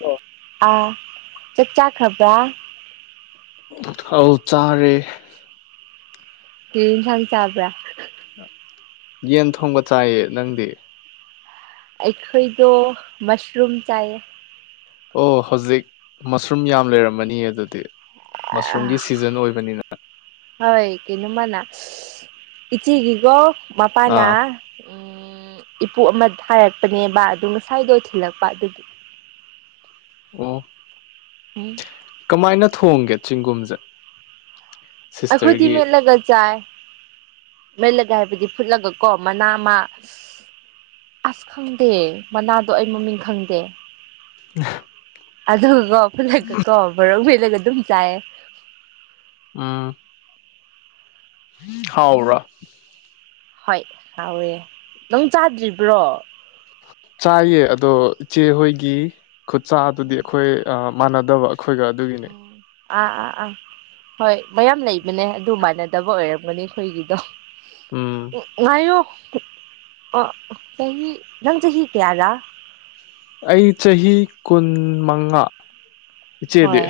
ꯑꯣ ꯑꯥ ꯆꯥꯛ ꯆꯥꯈꯕ꯭ꯔꯥ ꯑꯧ ꯆꯥꯔꯦ ꯀ ꯏꯟꯁꯥꯡ ꯆꯥꯕ꯭ꯔꯥ ꯌꯦꯟ ꯊꯣꯡꯕ ꯆꯥꯏꯌꯦ ꯅꯪꯗꯤ ꯑꯩꯈꯣꯏꯗꯣ ꯃꯁꯔꯨꯝ ꯆꯥꯏꯌꯦ ꯑꯣ ꯍꯧꯖꯤꯛ ꯃꯁꯔꯨꯝ ꯌꯥꯝ ꯂꯩꯔꯝꯃꯅꯤꯌꯦ ꯑꯗꯨꯗꯤ ꯃꯁꯔꯨꯝꯒꯤ ꯁꯤꯖꯟ ꯑꯣꯏꯕꯅꯤꯅ ꯍꯣꯏ ꯀꯩꯅꯣꯃꯅꯥ ꯏꯆꯤꯒꯤꯒꯣ ꯃꯄꯥꯅ ꯑꯥ ꯎꯝ ꯏꯄꯨ ꯑꯃ ꯊꯥꯔꯛꯄꯅꯦꯕ ꯑꯗꯨ ꯉꯁꯥꯏꯗꯣ ꯊꯤꯜꯂꯛꯄ ꯑꯗꯨꯒꯤ ꯑꯣ [unintelligible] ꯀꯃꯥꯏꯅ ꯊꯣꯡꯒꯦ ꯆꯤꯡꯒꯨꯝꯁꯦ ꯑꯩꯈꯣꯏꯗꯤ ꯃꯦꯠꯂꯒ ꯆꯥꯏ ꯃꯦꯠꯂꯒ ꯍꯥꯏꯕꯗꯤ ꯐꯨꯠꯂꯒ ꯀꯣ ꯃꯅꯥ ꯑꯃ ꯑꯁ ꯈꯪꯗꯦ ꯃꯅꯥꯗꯣ ꯑꯩ ꯃꯃꯤꯡ ꯈꯪꯗꯦ [unintelligible] ꯑꯗꯣ ꯒꯀꯣ ꯐꯨꯠꯂ ꯒꯀꯣ ꯃꯣꯔꯣꯛ ꯃꯦꯠꯂꯒ ꯑꯗꯨꯝ ꯆꯥꯏꯌꯦ ꯑꯝ ꯍꯥꯎꯕ꯭ꯔꯥ ꯍꯣꯏ ꯍꯥꯎꯋꯦ ꯅꯪ ꯆꯥꯗ꯭ꯔꯤꯕ꯭ꯔꯣ ꯆꯥꯏꯌꯦ ꯑꯗꯣ ꯏꯆꯦꯍꯣꯏꯒꯤ ꯈꯨꯠꯆꯥ ꯑꯗꯨꯗꯤ ꯎꯝ ꯑꯩꯈꯣꯏ ꯃꯥꯟꯅꯗꯕ ꯑꯩꯈꯣꯏꯒ ꯑꯗꯨꯒꯤꯅꯤ ꯎꯝ ꯑꯥ ꯑꯥ ꯑꯥ ꯍꯣꯏ ꯃꯌꯥꯝ ꯂꯩꯕꯅꯦ ꯑꯗꯨ ꯃꯥꯟꯅꯗꯕ ꯑꯣꯏꯔꯝꯒꯅꯤ ꯑꯩꯈꯣꯏꯒꯤꯗꯣ ꯎꯝ ꯎ ꯉꯣ ꯑ ꯆꯍꯤ ꯅꯪ ꯆꯍꯤ ꯆꯍꯤ ꯀꯌꯥꯖ ꯑꯩ ꯆꯍꯤ ꯀꯨꯟ ꯃꯉꯥ ꯏꯆꯦꯗꯤ ꯍꯣꯏ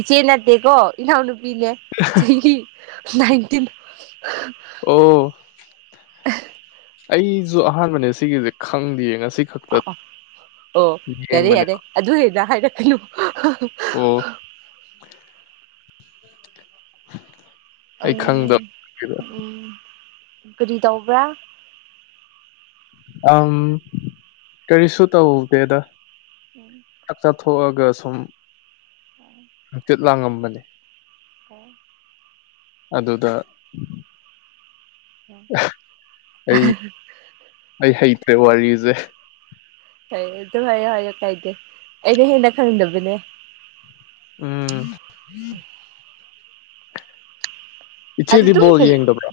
ꯏꯆꯦ ꯅꯠꯇꯦꯀꯣ ꯏꯅꯥꯎꯅꯨꯄꯤꯅꯦ ꯆꯍꯤ ꯅꯥꯏꯟꯇꯤꯟ ꯑꯣ ꯑꯩꯁꯨ ꯑꯍꯥꯟꯕꯅꯦ ꯁꯤꯒꯤꯁꯦ ꯈꯪꯗꯦꯌꯦ ꯉꯁꯤ ꯈꯛꯇ ꯑꯣ ꯑꯣ ꯑꯣ ꯌꯥꯔꯦ ꯌꯦꯡꯕꯅꯦ ꯌꯥꯔꯦ ꯑꯗꯨ [unintelligible] ꯍꯥꯏꯔꯛꯀꯅꯨ ꯑꯣ ꯑꯩ ꯈꯪꯗꯕ [unintelligible] ꯀꯔꯤ ꯇꯧꯕ꯭ꯔꯥ ꯑꯝ ꯀꯔꯤꯁꯨ ꯇꯧꯗꯦꯗ [unintelligible] ꯆꯥꯛ ꯆꯥꯊꯣꯛꯑꯒ ꯁꯨꯝ [unintelligible] ꯍꯪꯆꯤꯠ ꯂꯥꯡꯉꯝꯕꯅꯦ ꯑꯣ ꯑꯗꯨꯗ ꯑꯩ ꯑꯩ ꯍꯩꯇ꯭ꯔꯦ ꯋꯥꯔꯤꯁꯦ ꯐꯩ ꯑꯗꯨ ꯍꯥꯏꯌꯣ ꯍꯥꯏꯌꯣ ꯀꯥꯏꯗꯦ ꯑꯩꯅ ꯍꯦꯟꯅ ꯈꯪꯗꯕꯅꯦ ꯎꯝ ꯏꯆꯦꯗꯤ ꯑꯗꯨꯗ ꯑꯗꯨꯨ ꯕꯣꯜ ꯀ ꯌꯦꯡꯗꯕ꯭ꯔꯣ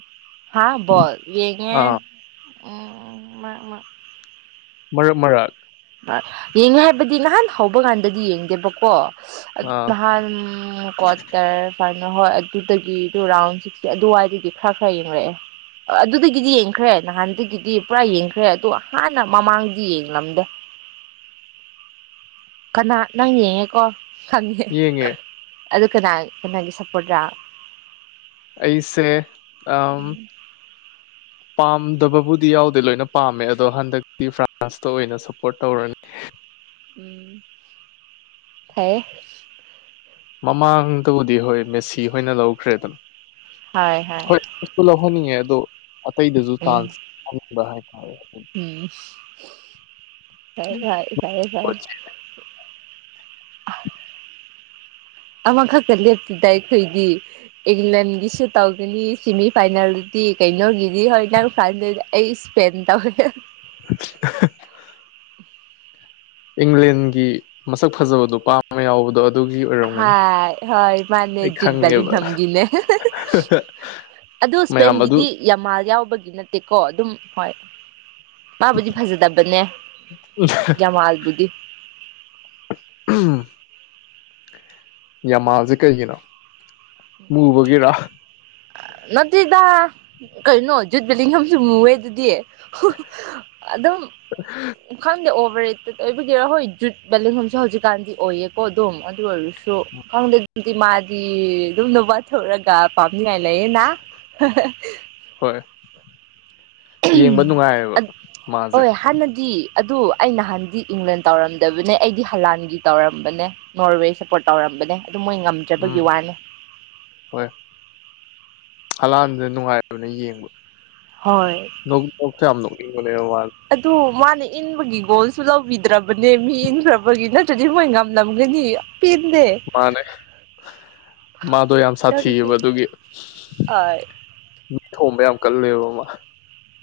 ꯍꯥ ꯕꯣꯜ ꯌꯦꯡꯉꯦ ꯑꯥ ꯎꯝ ꯃ ꯃꯔꯛ ꯃꯔꯛ ꯌꯦꯡꯉꯦ ꯍꯥꯏꯕꯗꯤ ꯅꯍꯥꯟ ꯍꯧꯕ ꯀꯥꯟꯗꯗꯤ ꯌꯦꯡꯗꯦꯕꯀꯣ ꯑꯥ ꯅꯍꯥꯟ ꯀꯣ ꯇꯔ ꯐꯥꯅꯣ ꯍꯣꯏ ꯑꯗꯨꯗꯒꯤꯗꯨ ꯔꯥꯎꯟ ꯁꯤꯛꯁꯇꯤ ꯑꯗꯨꯋꯥꯏꯗꯗꯤ ꯈꯔ ꯈꯔ ꯌꯦꯡꯂꯡꯉꯛꯑꯦ ꯑꯗꯨꯗꯒꯤꯗꯤ ꯌꯦꯡꯈ꯭ꯔꯦ ꯅꯍꯥꯟꯗꯒꯤꯗꯤ ꯄꯨꯔꯥ ꯌꯦꯡꯈ꯭ꯔꯦ ꯑꯗꯣ ꯍꯥꯟꯅ ꯃꯃꯥꯡꯗꯤ ꯌꯦꯡꯂꯝꯗꯦ ꯀꯅꯥ ꯅꯪ ꯌꯦꯡꯉꯦꯀꯣ ꯅꯪ ꯌꯦꯡꯉꯦ ꯑꯗꯨ ꯀꯅꯥ ꯀꯅꯥꯒꯤ ꯁꯞꯄꯣꯔꯠꯂ ꯑꯩꯁꯦ ꯑꯝ ꯎꯝ [inaudible] ꯄꯥꯝꯗꯕꯕꯨꯗꯤ ꯌꯥꯎꯗꯦ ꯂꯣꯏꯅ ꯄꯥꯝꯃꯦ ꯑꯗꯣ ꯍꯟꯗꯛꯇꯤ ꯐ꯭ꯔꯥꯟꯁꯇ ꯑꯣꯏꯅ ꯁꯞꯄꯣꯔꯠ ꯇꯧꯔꯅꯤ ꯐꯩ ꯃꯃꯥꯡꯗꯕꯨꯗꯤ ꯍꯣꯏ ꯃꯦꯁꯤ ꯍꯣꯏꯅ ꯂꯧꯈ꯭ꯔꯦꯗꯅ ꯍꯣꯏ ꯍꯣꯏ ꯂꯧꯍꯟꯅꯤꯡꯉꯦ ꯑꯗꯣ ꯑꯇꯩꯗꯁꯨ ꯎꯝ ꯇꯥꯟꯁ ꯈꯕ ꯍꯥꯏꯇꯥꯔꯦ ꯎꯝ [unintelligible] ꯑꯃꯈꯛꯇ ꯂꯦꯞꯇꯗ ꯑꯩꯈꯣꯏꯒꯤ ꯏꯪꯂꯦꯟꯒꯤꯁꯨ ꯇꯧꯒꯅꯤ ꯁꯦꯃꯤ ꯐꯥꯏꯅꯦꯜꯗꯤ ꯀꯩꯅꯣꯒꯤꯗꯤ ꯍꯣꯏ ꯅꯪ ꯐꯥꯏꯅꯦꯜ ꯑꯩ ꯏꯁꯄꯦꯟ [unintelligible] ꯑꯍ ꯏꯪꯂꯦꯟꯒꯤ ꯃꯁꯛ ꯐꯖꯕ ꯅꯨꯄꯥꯃ ꯌꯥꯎꯕꯗꯣ ꯑꯗꯨꯒꯤ ꯍ ꯑꯣꯏꯔꯝꯒꯅꯤ ꯍꯣꯏ ꯃꯥꯅꯦ ꯑꯩ ꯈꯪꯉꯦꯕ ꯖꯨꯠꯕꯦꯂꯥꯡꯍꯝꯒꯤꯅꯦ ꯑꯗꯨ ꯃꯌꯥꯝ ꯑꯗꯨ ꯏꯁꯄꯦꯟꯒꯤꯗꯤ ꯌꯥꯝꯃꯥꯜ ꯌꯥꯎꯕꯒꯤ ꯅꯠꯇꯦꯀꯣ ꯑꯗꯨꯝ ꯍꯣꯏ ꯃꯥꯕꯨꯗꯤ ꯐꯖꯗꯕꯅꯦ ꯖꯋꯥꯥꯜꯕꯨꯗꯤ ꯎꯝ ꯌꯥꯃꯜꯁꯦ ꯀꯩꯒꯤꯅꯣ ꯃꯨꯕꯒꯤꯔꯥ ꯅꯠꯇꯦꯗꯥ ꯀꯩꯅꯣ ꯖꯨꯠ ꯕꯤꯗꯤꯡꯁꯨ ꯃꯨꯑꯦ ꯑꯗꯨꯗꯤ ꯍꯨ ꯑꯗꯨꯝ ꯈꯪꯗꯦ ꯑꯣꯕꯔ ꯔꯦꯠꯇ ꯑꯣꯏꯕꯒꯤꯔꯣ ꯍꯣꯏ ꯖꯨꯠ ꯕꯦꯂꯦꯟꯂꯣꯝꯁꯨ ꯍꯧꯖꯤꯛꯀꯥꯟꯗꯤ ꯑꯣꯏꯌꯦꯀꯣ ꯑꯗꯨꯝ ꯑꯗꯨ ꯑꯣꯏꯔꯁꯨ ꯈꯪꯗꯦ ꯑꯗꯨꯝꯗꯤ ꯃꯥꯗꯤ ꯑꯗꯨꯝꯅ ꯋꯥꯊꯣꯛꯔꯒꯥ [unintelligible] ꯍꯣꯏ ꯌꯦꯡꯕ ꯅꯨꯡꯉꯥꯏꯌꯦꯕ ꯃꯥꯁꯦ ꯍꯣꯏ ꯍꯥꯟꯅꯗꯤ ꯑꯗꯨ ꯑꯩ ꯅꯍꯥꯟꯗꯤ ꯏꯪꯂꯦꯟ ꯇꯧꯔꯝꯗꯕꯅꯦ ꯑꯩꯗꯤ ꯍꯂꯥꯟꯒꯤ ꯇꯧꯔꯝꯕꯅꯦ꯫ ꯅꯣꯔꯋꯦ ꯁꯞꯄꯣꯔꯠ ꯇꯧꯔꯝꯕꯅꯦ ꯑꯗꯨꯝ ꯃꯣꯏꯉꯝ꯫ ꯎꯝ ꯍꯣꯏ ꯍꯂꯥꯟꯗꯤ ꯅꯨꯡꯉꯥꯏꯕꯅꯦ ꯌꯦꯡꯕ꯫ ꯍꯣꯏ꯫ ꯅꯣꯛ ꯅꯣꯛꯁꯨ ꯌꯥꯝ ꯅꯣꯛꯅꯤꯡꯕꯅꯦ ꯃꯥ꯫ ꯑꯗꯨ ꯃꯥꯅ ꯏꯟꯕꯒꯤ ꯒꯣꯜꯁꯨ ꯂꯧꯕꯤꯗ꯭ꯔꯕꯅꯦ ꯃꯤ ꯏꯟꯈ꯭ꯔꯕꯒꯤ ꯅ꯫ ꯑꯗꯨꯨꯗꯤ ꯃꯣꯏ ꯉꯝꯂꯝꯒꯅꯤ ꯄꯦꯟꯗꯦ꯫ ꯃꯥꯅꯦ ꯃꯥꯗꯣ ꯌꯥꯝ ꯁꯥꯊꯤꯑꯕ ꯑꯗꯨꯒꯤ ꯃꯤ ꯊꯣꯝꯕ ꯌꯥꯝ ꯀꯜꯂꯦꯕ ꯃꯥ꯫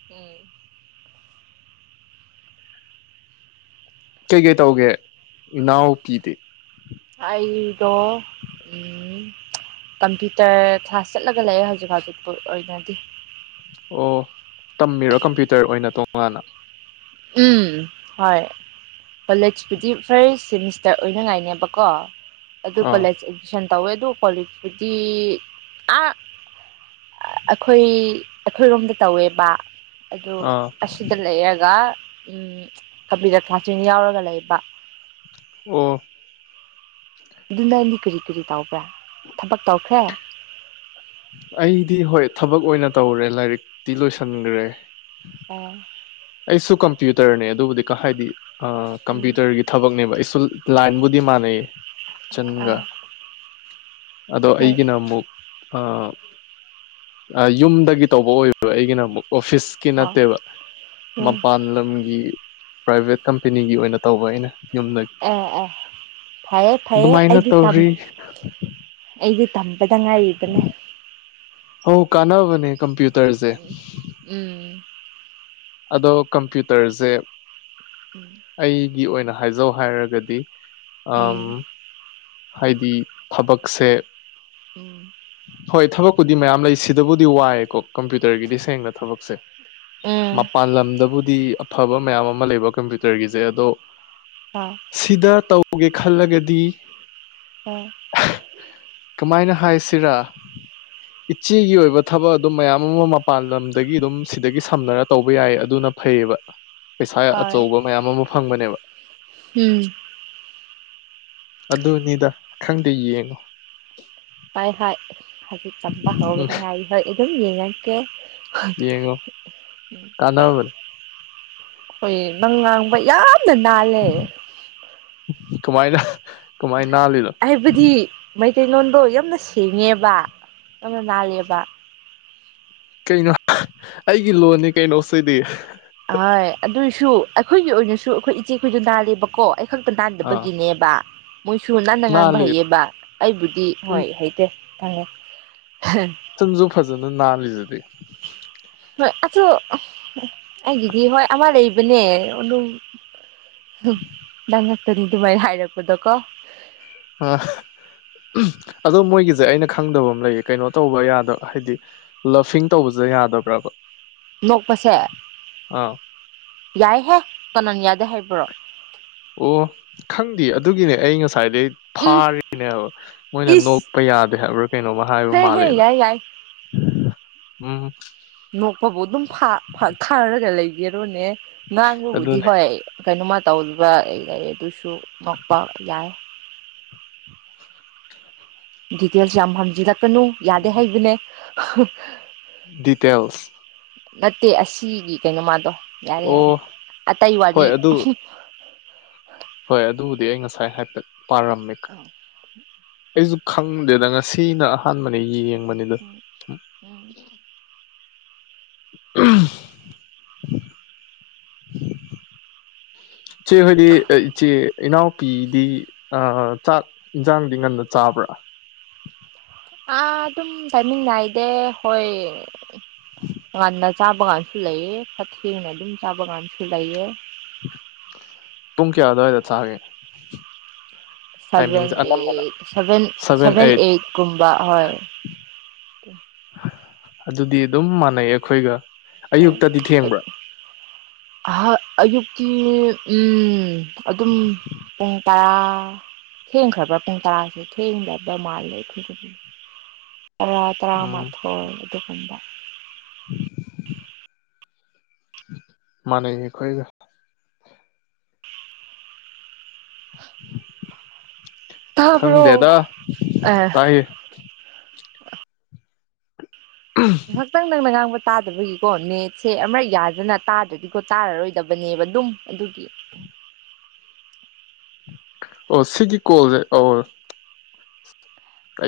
[inaudible] ꯀꯩ ꯀꯩ ꯇꯧꯒꯦ ꯏꯅꯥꯎꯄꯤꯗꯤ ꯑꯩꯗꯣ ꯎꯝ ꯀꯝꯄ꯭ꯌꯨꯇꯔ ꯀ꯭ꯂꯥꯁ ꯆꯠꯂꯒ ꯂꯩꯔꯦ ꯍꯧꯖꯤꯛ-ꯍꯧꯖꯤꯛ ꯄꯨ ꯑꯣꯏꯅꯗꯤ ꯑꯣ ꯇꯝꯃꯤꯔꯣ ꯀꯝꯄ꯭ꯌꯨꯇꯔ ꯑꯣꯏꯅ ꯇꯣꯡꯉꯥꯟꯅ ꯎꯝ ꯍꯣꯏ꯫ ꯀꯣꯂꯦꯖꯄꯨꯗꯤ ꯐꯥꯔꯁ ꯁꯦꯃꯤꯁꯇꯔ ꯑꯣꯏꯅꯉꯥꯏꯅꯦꯕꯀꯣ ꯑꯗꯨ ꯑꯥ ꯀꯣꯂꯦꯖ ꯇꯨꯏꯁꯟ ꯇꯧꯋꯦ ꯑꯗꯨ ꯀꯣꯂꯦꯖꯇꯨꯗꯤ ꯑꯥ꯫ ꯑꯩꯈꯣꯏ ꯑꯩꯈꯣꯏꯔꯣꯝꯗ ꯇꯧꯋꯦꯕ ꯑꯗꯨ ꯑꯥ ꯑꯁꯤꯗ ꯂꯩꯔꯒ ꯎꯝ ꯀꯝꯄ꯭ꯌꯨꯇꯔ ꯀꯥꯆꯤꯡ ꯌꯥꯎꯔꯒ ꯂꯩꯕ꯫ ꯑꯣ ꯑꯗꯨ ꯅꯪꯗꯤ ꯀꯔꯤ-ꯀꯔꯤ ꯇꯧꯕ꯭ꯔꯥ ꯊꯕꯛ ꯇꯧꯈ꯭ꯔꯦ ꯑꯩꯗꯤ ꯍꯣꯏ ꯊꯕꯛ ꯑꯣꯏꯅ ꯇꯧꯔꯦ ꯂꯥꯏꯔꯤꯛꯇꯤ ꯂꯣꯏꯁꯟꯈ꯭ꯔꯦ ꯑꯣ꯫ ꯑꯩꯁꯨ ꯀꯝꯄ꯭ꯌꯨꯇꯔꯅꯦ ꯑꯗꯨꯕꯨꯗꯤ ꯀ ꯍꯥꯏꯗꯤ ꯑ ꯎꯝ ꯀꯝꯄ꯭ꯌꯨꯇꯔꯒꯤ꯫ ꯊꯕꯛꯅꯦꯕ ꯑꯩꯁꯨ ꯂꯥꯏꯟꯕꯨꯗꯤ ꯃꯥꯟꯅꯩꯌꯦ꯫ ꯆꯟꯒ ꯑꯥ ꯑꯗꯣ ꯍꯣꯏ ꯑꯩꯒꯤꯅ ꯑꯃꯨꯛ ꯑꯥ ꯌꯨꯝꯗꯒꯤ ꯇꯧꯕ ꯑꯣꯏꯕ ꯑꯩꯒꯤꯅ ꯑꯃꯨꯛ ꯑꯣꯐꯤꯁꯀꯤ ꯑꯣ ꯅꯠꯇꯦꯕ ꯎꯝ ꯃꯄꯥꯟ ꯂꯝꯒꯤ ꯄ꯭ꯔꯥꯏꯚꯦꯠ ꯀꯝꯄꯦꯅꯤꯒꯤ ꯑꯣꯏꯅ ꯇꯧꯕ ꯑꯩꯅ꯫ ꯌꯨꯝꯗꯒꯤ ꯑꯦ ꯑꯦ ꯐꯩꯌꯦ ꯐꯩꯌꯦ ꯑꯗꯨꯃꯥꯏꯅ ꯑꯩꯗꯤ ꯇꯝ ꯇꯧꯔꯤ ꯑꯩꯗꯤ ꯇꯝꯕꯗ ꯉꯥꯏꯔꯤꯕꯅꯦ ꯑꯣ ꯀꯥꯟꯅꯕꯅꯦ ꯀꯝꯄ꯭ꯌꯨꯇꯔꯁꯦ꯫ ꯎꯝ ꯑꯗꯣ ꯀꯝꯄ꯭ꯌꯨꯇꯔꯁꯦ꯫ [unintelligible] ꯑꯩꯒꯤ ꯑꯣꯏꯅ ꯍꯥꯏꯖꯧ ꯍꯥꯏꯔꯒꯗꯤ ꯑꯝ ꯍꯥꯏꯗꯤ ꯊꯕꯛꯁꯦ ꯎꯝ ꯍꯣꯏ ꯊꯕꯛꯄꯨꯗꯤ ꯃꯌꯥꯝ ꯂꯩ ꯁꯤꯗꯕꯨꯗꯤ ꯋꯥꯏꯑꯦꯀꯣ ꯀꯝꯄ꯭ꯌꯨꯇꯔꯒꯤꯗꯤ ꯁꯦꯡꯅ ꯊꯕꯛꯁꯦ ꯎꯝ ꯃꯄꯥꯟ ꯂꯝꯗꯕꯨꯗꯤ꯫ ꯐꯕ ꯃꯌꯥꯝ ꯑꯃ ꯂꯩꯕ ꯀꯝꯄ꯭ꯌꯨꯇꯔꯒꯤꯁꯦ ꯑꯗꯣ꯫ [unintelligible] ꯁꯤꯗ ꯇꯧꯒꯦ ꯈꯜꯂꯒꯗꯤ꯫ ꯑꯣ꯫ ꯀꯃꯥꯏꯅ ꯍꯥꯏꯁꯤꯔꯥ꯫ ꯏꯆꯦꯒꯤ ꯑꯣꯏꯕ ꯊꯕꯛ ꯑꯗꯨꯝ ꯃꯌꯥꯝ ꯑꯃ ꯃꯄꯥꯟ ꯂꯝꯗꯒꯤ ꯑꯗꯨꯝ ꯁꯤꯗꯒꯤ ꯁꯝꯅꯔ꯫ ꯇꯧꯕ ꯌꯥꯏ ꯑꯗꯨꯅ ꯐꯩꯌꯦꯕ꯫ ꯄꯩꯁꯥ ꯍꯣꯏ ꯑꯆꯧꯕ ꯃꯌꯥꯝ ꯑꯃ ꯐꯪꯕꯅꯦꯕ꯫ ꯎꯝ ꯑꯗꯨꯅꯤꯗ ꯈꯪꯗꯦ ꯌꯦꯡꯉꯣ ꯍꯣꯏ ꯍꯣꯏ ꯍꯧꯖꯤꯛ ꯇꯝꯕ ꯎꯝ ꯍꯧꯗꯅ ꯑꯩ ꯍꯣꯏ ꯑꯗꯨꯝ ꯌꯦꯡꯉꯛꯀꯦ ꯌꯦꯡꯉꯣ ꯀꯥꯟꯅꯕꯅꯦ ꯑꯈꯣꯏ ꯅꯪ ꯉꯥꯡꯕ ꯌꯥꯝꯅ ꯅꯥꯜꯂꯦ꯫ ꯀꯃꯥꯏꯅ ꯀꯃꯥꯏ ꯅꯥꯜꯂꯤꯅꯣ ꯍꯥꯏꯕꯗꯤ ꯃꯩꯇꯩꯂꯣꯟꯗꯣ ꯌꯥꯝꯅ ꯁꯦꯡꯉꯦꯕ ꯌꯥꯝꯅ ꯂꯜꯂꯦꯕ ꯀꯩꯅꯣ ꯑꯩꯒꯤ ꯂꯣꯟꯅꯤ ꯀꯩꯅꯣꯁꯤꯗꯤ ꯍꯣꯏ ꯑꯗꯨꯏꯁꯨ ꯑꯩꯈꯣꯏꯒꯤ ꯑꯣꯏꯅꯁꯨ ꯑꯩꯈꯣꯏ ꯏꯆꯦꯈꯣꯏꯁꯨ ꯅꯥꯜꯂꯦꯕꯀꯣ ꯈꯛꯇ ꯑꯥ ꯅꯥꯟꯗꯕꯒꯤꯅꯦꯕ ꯃꯣꯏꯁꯨ ꯅꯥꯟꯅ ꯉꯥꯡꯕ ꯅꯥꯜꯂꯤ ꯍꯩꯌꯦꯕ ꯑꯩꯕꯨꯗꯤ ꯍꯣꯏ ꯍꯩꯇꯦ ꯈꯪꯉꯦ ꯁꯪꯁꯨ ꯐꯖꯅ ꯅꯥꯜꯂꯤꯗꯨꯗꯤ ꯍꯣꯏ ꯑꯗꯣ ꯑꯩꯒꯤꯗꯤ ꯍꯣꯏ ꯑꯃ ꯂꯩꯕꯅꯦ ꯑꯗꯨꯝ [unintelligible] ꯅꯪ ꯉꯥꯛꯇꯅꯤ ꯑꯗꯨꯃꯥꯏꯅ ꯍꯥꯏꯔꯛꯄꯗꯨꯀꯣ꯫ ꯑ ꯑꯗꯣ ꯃꯣꯏꯒꯤꯁꯦ ꯑꯩꯅ ꯈꯪꯗꯕ ꯑꯃ ꯂꯩ ꯀꯩꯅꯣ ꯇꯧꯕ ꯌꯥꯗꯕ ꯍꯥꯏꯗꯤ ꯂꯞꯐꯤꯡ ꯇꯧꯕꯁꯦ ꯌꯥꯗꯕ꯭ꯔꯕ꯫ ꯅꯣꯛꯄꯁꯦ ꯑꯥ ꯌꯥꯏꯍꯦ ꯀꯅꯥꯅ ꯌꯥꯗꯦ ꯍꯥꯏꯕ꯭ꯔꯣ ꯑꯣ ꯈꯪꯗꯦ ꯑꯗꯨꯒꯤꯅꯦ ꯑꯩ ꯉꯁꯥꯏꯗꯩꯩ ꯎꯝ ꯐꯥꯔꯤꯅꯦꯕ ꯃꯣꯏꯅ ꯏꯁ ꯅꯣꯛꯄ ꯌꯥꯗꯦ ꯍꯥꯏꯕ꯭ꯔꯥ ꯀꯩꯅꯣꯝꯃ ꯍꯥꯏꯕ ꯍꯦ ꯍꯦ ꯃꯥꯂꯦꯅ꯫ ꯌꯥꯏ ꯌꯥꯏ ꯎꯝ꯫ ꯅꯣꯛꯄꯕꯨ ꯑꯗꯨꯝ ꯐꯥ ꯐꯥ ꯈꯥꯔꯒ ꯂꯩꯒꯦꯔꯣꯅꯦ ꯉꯥꯡꯕꯕꯨꯗꯤ ꯑꯗꯨꯅꯦ ꯍꯣꯏ꯫ ꯀꯩꯅꯣꯝꯃ ꯇꯧꯔꯤꯕ ꯑꯩ ꯂꯩ ꯑꯗꯨꯁꯨ ꯉꯣꯛꯄ ꯌꯥꯏ ꯗꯤꯇꯦꯜꯁ ꯌꯥꯝ ꯍꯝꯖꯤꯜꯂꯛꯀꯅꯨ ꯌꯥꯗꯦ ꯍꯥꯏꯕꯅꯦ꯫ ꯗꯤꯇꯦꯜꯁ ꯅꯠꯇꯦ ꯑꯁꯤꯒꯤ ꯀꯩꯅꯣꯃꯥꯗꯣ ꯌꯥꯔꯦ ꯌꯥꯔꯦ ꯑꯣ ꯑꯇꯩ ꯋꯥꯔꯤ꯫ ꯍꯣꯏ ꯑꯗꯨ ꯍꯣꯏ ꯑꯗꯨꯕꯨꯗꯤ ꯑꯩ ꯉꯁꯥꯏ ꯍꯥꯏꯐꯦꯠ ꯄꯥꯔꯝꯃꯦ ꯑ ꯑꯩꯁꯨ ꯈꯪꯗꯦꯗ ꯉꯁꯤꯅ ꯑꯍꯥꯟꯕꯅꯦ ꯌꯦꯡꯕꯅꯦ꯫ ꯎꯝ [unintelligible] ꯏꯆꯦ ꯍꯣꯏꯗꯤ ꯑ ꯏꯆꯦ ꯏꯩꯅꯥꯎ꯫ ꯄꯤꯗꯤ ꯑ ꯆꯥꯛ ꯏꯟꯖꯥꯡꯗꯤ ꯉꯟꯅ ꯆꯥꯕ꯭ꯔꯥ꯫ ꯑꯥ ꯑꯗꯨꯝ ꯇꯥꯏꯃꯤꯡ ꯅꯥꯏꯗꯦ ꯍꯣꯏ꯫ ꯉꯗ ꯆꯥꯕ ꯀꯥꯟꯁꯨ ꯂꯩꯑ ꯈꯊꯦꯡꯅ ꯑꯗꯨꯝ ꯆꯥꯕ ꯀꯥꯟꯁꯨ ꯂꯩꯑ ꯄꯨꯡ ꯀꯌꯥ ꯑꯗꯋꯥꯏꯗ ꯆꯥꯒꯦ꯫ ꯁꯚꯦꯟ ꯇꯥꯏꯃꯤꯡꯁꯦ ꯑꯅꯝꯕꯅ ꯑꯦꯠ ꯁꯚꯦꯟ ꯁꯚꯦꯟ ꯑꯩꯠꯀꯨꯝꯕ ꯍꯣꯏ꯫ ꯑꯗꯨꯗꯤ ꯑꯗꯨꯝ ꯃꯥꯟꯅꯩ ꯑꯩꯈꯣꯏꯒ ꯑꯌꯨꯛꯇꯗꯤ ꯊꯦꯡꯕ꯭ꯔꯥ [unintelligible] ꯑꯍ ꯑꯌꯨꯛꯀꯤ ꯎꯝ꯫ ꯑꯗꯨꯝ ꯄ ꯨꯡ ꯇꯔꯥ ꯊꯦꯡꯈ꯭ꯔꯕ꯭ꯔ ꯄꯨꯡ ꯇꯔꯥꯁꯦ ꯊꯦꯡꯗꯕ ꯃꯥꯜꯂꯦ ꯑꯩꯈꯣꯏꯗꯥꯗꯤ ꯇꯔꯥ ꯎꯝ ꯇꯔꯥꯃꯥꯊꯣꯏ ꯑꯗꯨꯒꯨꯝꯕ꯫ [inaudible] ꯃꯥꯅꯦꯈꯣꯏꯒ ꯇꯥꯕ꯭ꯔꯣ ꯈꯪꯗꯦꯗ ꯑꯦ ꯇꯥꯏꯌꯦꯦ ꯎꯝ꯫ ꯉꯥꯏꯍꯥꯛꯇꯪ ꯅꯪꯅ ꯉꯥꯡꯕ ꯇꯥꯗꯕꯒꯤꯀꯣ ꯅꯦꯠꯁꯦ ꯑꯃꯔꯛ ꯌꯥꯗꯅ ꯇꯥꯗ꯭ꯔꯗꯤꯀꯣ ꯇꯥꯔꯔꯣꯏꯗꯕꯅꯦꯕ ꯑꯗꯨꯝ ꯑꯗꯨꯒꯤ꯫ ꯑꯣ ꯁꯤꯒꯤ ꯀꯣꯜꯁꯦ ꯑꯧ꯫ ꯀ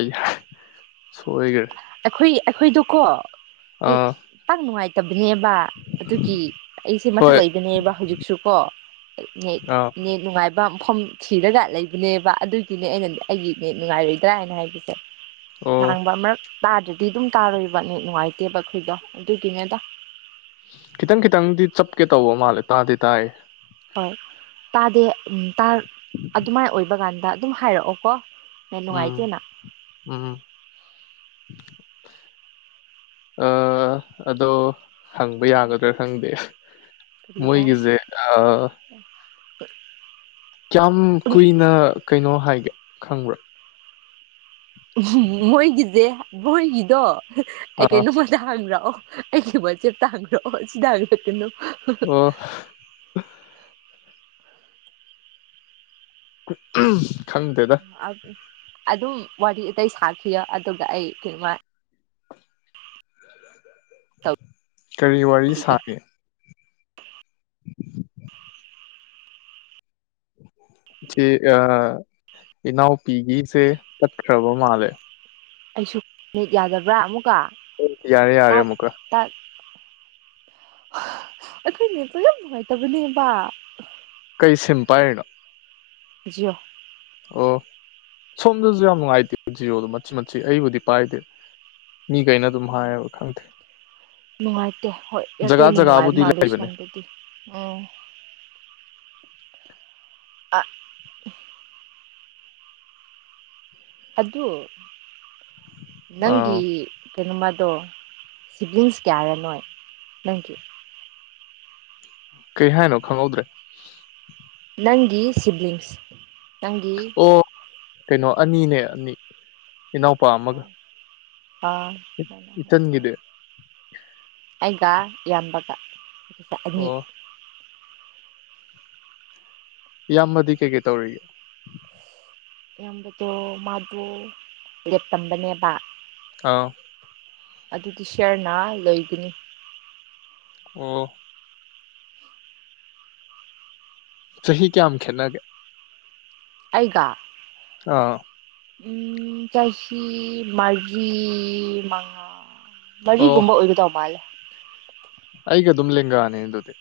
ꯁꯣꯏꯒꯔꯦ ꯑꯩꯈꯣꯏ-ꯑꯩꯈꯣꯏꯗꯀꯣ ꯑꯥ ꯇꯪ ꯅꯨꯡꯉꯥꯏꯇꯕꯅꯦꯕ ꯑꯗꯨꯒꯤ ꯑꯩꯁꯦ ꯃꯊꯛ ꯍꯣꯏ ꯂꯩꯕꯅꯦꯕ ꯍꯧꯖꯤꯛꯁꯨꯀꯣ ꯅꯦꯠ ꯑꯥ ꯅꯦꯠ ꯅꯨꯡꯉꯥꯏ꯫ ꯏ ꯃꯐꯝ ꯊꯤꯔꯒ ꯂꯩꯕꯅꯦꯕ ꯑꯗꯨꯒꯤꯅꯦ ꯑꯩꯅ ꯑꯩꯒꯤ ꯅꯦꯠ ꯅꯨꯡꯉꯥꯏꯔꯤꯕꯔꯥ ꯍꯥꯏꯅ ꯍꯥꯏꯕꯁꯦ ꯑꯣ ꯉꯥꯡꯕ ꯑꯃꯔꯛ ꯇꯥꯗ꯭ꯔꯗꯤ ꯑꯗꯨꯝ ꯇꯥꯔꯣꯏꯕ ꯅꯨꯡꯉꯥꯏꯇꯦꯕ ꯑꯩꯈꯣꯏꯗꯣ ꯑꯗꯨꯒꯤꯅꯦꯗ꯫ ꯈꯤꯇꯪ ꯈꯤꯇꯪꯗꯤ ꯆꯞꯀꯦ ꯇꯧꯕ ꯃꯥꯜꯂꯦ ꯇꯥꯗꯦ ꯇꯥꯏ ꯍꯣꯏ ꯇꯥꯗꯦ ꯑꯗꯨꯃꯥꯏꯅ ꯑꯣꯏꯕꯀꯥꯟꯗ ꯑꯗꯨꯝ ꯍꯥꯏꯔꯛꯑꯣ ꯀꯣ ꯎꯝ ꯎꯝ ꯑ ꯑꯗꯣ ꯍꯪꯕ ꯌꯥꯒꯗ꯭ꯔꯥ ꯈꯪꯗꯦ ꯀꯔꯤꯔ ꯃꯣꯏꯒꯤꯁꯦ ꯑ [unintelligible] ꯀꯌꯥꯝ ꯀꯨꯏꯅ ꯀꯩꯅꯣ ꯍꯥꯏꯒꯦ ꯈꯪꯕ꯭ꯔꯥ ꯃꯣꯏꯒꯤꯁꯦ ꯃꯣꯏꯒꯤꯗꯣ ꯑꯩ ꯑꯥ ꯀꯩꯅꯣ ꯇꯥꯡꯈ꯭ꯔꯛꯑꯣ ꯑꯩꯒꯤ ꯃꯁꯦ ꯇꯥꯡꯈ꯭ꯔꯑꯣ ꯁꯤꯗꯥꯡꯈ꯭ꯔꯗꯅꯣ ꯑꯣ ꯈꯪꯗꯦꯗ ꯑꯣ ꯑꯗꯨ ꯑꯗꯨꯝ ꯋꯥꯔꯤ ꯑ ꯁꯥꯈꯤꯌꯣ ꯑꯗꯨꯒ ꯑꯩ ꯀꯩꯅꯉ ꯀꯔꯤ ꯋꯥꯔꯤ ꯇꯧꯕꯤꯒꯦ ꯁꯥꯒꯦ [unintelligible] ꯁꯤ ꯏꯅꯥꯎꯄꯤꯒꯤꯁꯦ ꯆꯠꯈ꯭ꯔꯕ ꯃꯥꯜꯂꯦ ꯑꯩꯁꯨ ꯃꯤꯠ ꯌꯥꯗꯕ꯭ꯔꯥ ꯑꯃꯨꯛꯀ ꯌꯥꯔꯦ ꯌꯥꯔꯦ ꯑꯃꯨꯛꯀ ꯑꯩꯈꯣꯏꯅꯦꯁꯨ ꯌꯥꯝ ꯅꯨꯡꯉꯥꯏꯇꯕꯅꯦꯕ ꯀꯩ ꯁꯤꯝꯄꯥꯥꯏꯅꯣ ꯖꯤꯌꯣ ꯑꯣ ꯁꯣꯝꯗꯁꯨ ꯌꯥꯝ ꯅꯨꯡꯉꯥꯏꯇꯦ ꯖꯤꯑꯣꯗꯣ ꯃꯆꯤ ꯃꯠꯆꯤ ꯑꯩꯕꯨꯗꯤ ꯄꯥꯏꯗꯦ ꯃꯤ ꯀꯩꯩꯅ ꯇꯨꯝ ꯎꯝ ꯈꯪ ꯅꯨꯡꯉꯥꯏꯇꯦ ꯍꯣꯏ ꯖꯒꯥ ꯏꯌꯥꯔꯇꯦꯜꯅ ꯅꯨꯡꯉꯥꯏꯕ ꯖꯒꯥꯕꯨꯗꯤ ꯃꯥꯜꯂꯦ ꯂꯩꯕꯅꯦ ꯁꯣꯝꯗꯗꯤ ꯎꯝ ꯑꯥ ꯑꯗꯨ ꯑ ꯅꯪꯒꯤ ꯀꯩꯅꯣ ꯃꯗꯣ ꯁꯤꯕ꯭ꯂꯤꯡꯁ ꯀꯌꯥꯔ ꯅꯣꯏ ꯅꯪꯒꯤ ꯀꯩ ꯍꯥꯏꯅꯣ ꯈꯪꯍꯧꯗ꯭ꯔꯦ ꯅꯪꯒꯤ ꯁꯤꯕꯂꯤꯡꯁ ꯑꯣ ꯀꯩꯅꯣ ꯑꯅꯤꯅꯦ ꯑꯅꯤ ꯏꯅꯥꯎꯄꯥ ꯑ ꯑꯃꯒ ꯏꯆꯟꯒꯤꯗꯤ ꯑꯩꯒ ꯏꯟꯕꯒ ꯇꯛꯑꯅꯤ ꯑꯣ ꯏꯌꯥꯝꯕꯗꯤ ꯀꯩ ꯀꯩ ꯇꯧꯔꯤꯦ ꯑꯌꯥꯝꯕꯗꯣ ꯃꯥꯗ ꯂꯦꯞꯇꯝꯕꯅꯦꯕ ꯑꯥꯎ ꯑꯗꯨꯗꯤ ꯁꯔꯅꯥ ꯂꯣꯏꯒꯅꯤ ꯑꯣ ꯆꯍꯤ ꯀꯌꯥꯌꯥꯝꯃ ꯈꯦꯠꯅꯔꯒꯦ ꯑꯩꯒ ꯑꯥ ꯎ ꯆꯥꯁꯤ ꯃꯥꯖꯤ ꯃꯉꯥ ꯑꯣ ꯃꯔꯤꯒꯨꯝꯕ ꯑꯣꯏꯔꯗꯧ ꯃꯥꯜꯦ ꯑꯩꯒ ꯑꯗꯨꯗꯨꯝꯂꯤꯡ ꯑꯅꯤ ꯏꯗꯤꯦ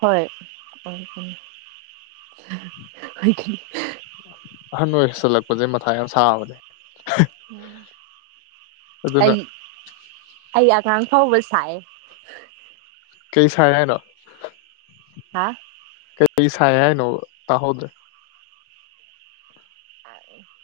ꯍꯣꯌ ꯑꯍꯟ ꯑꯣꯏ ꯍꯁꯜꯂꯛꯄꯁꯦ ꯃꯊꯥ ꯌꯥꯝ ꯁꯥꯕꯅꯦ ꯎ ꯑꯗꯨꯅ ꯑꯩ ꯑꯩ ꯑꯉꯥꯡ ꯐꯥꯎꯕ ꯁꯥꯏꯑꯦ ꯀꯩ ꯁꯔ ꯍꯥꯏꯅꯣ ꯍꯥ ꯀꯩꯁꯅꯣ ꯇꯥ ꯍꯣꯗ꯭ꯔꯦ [inaudible]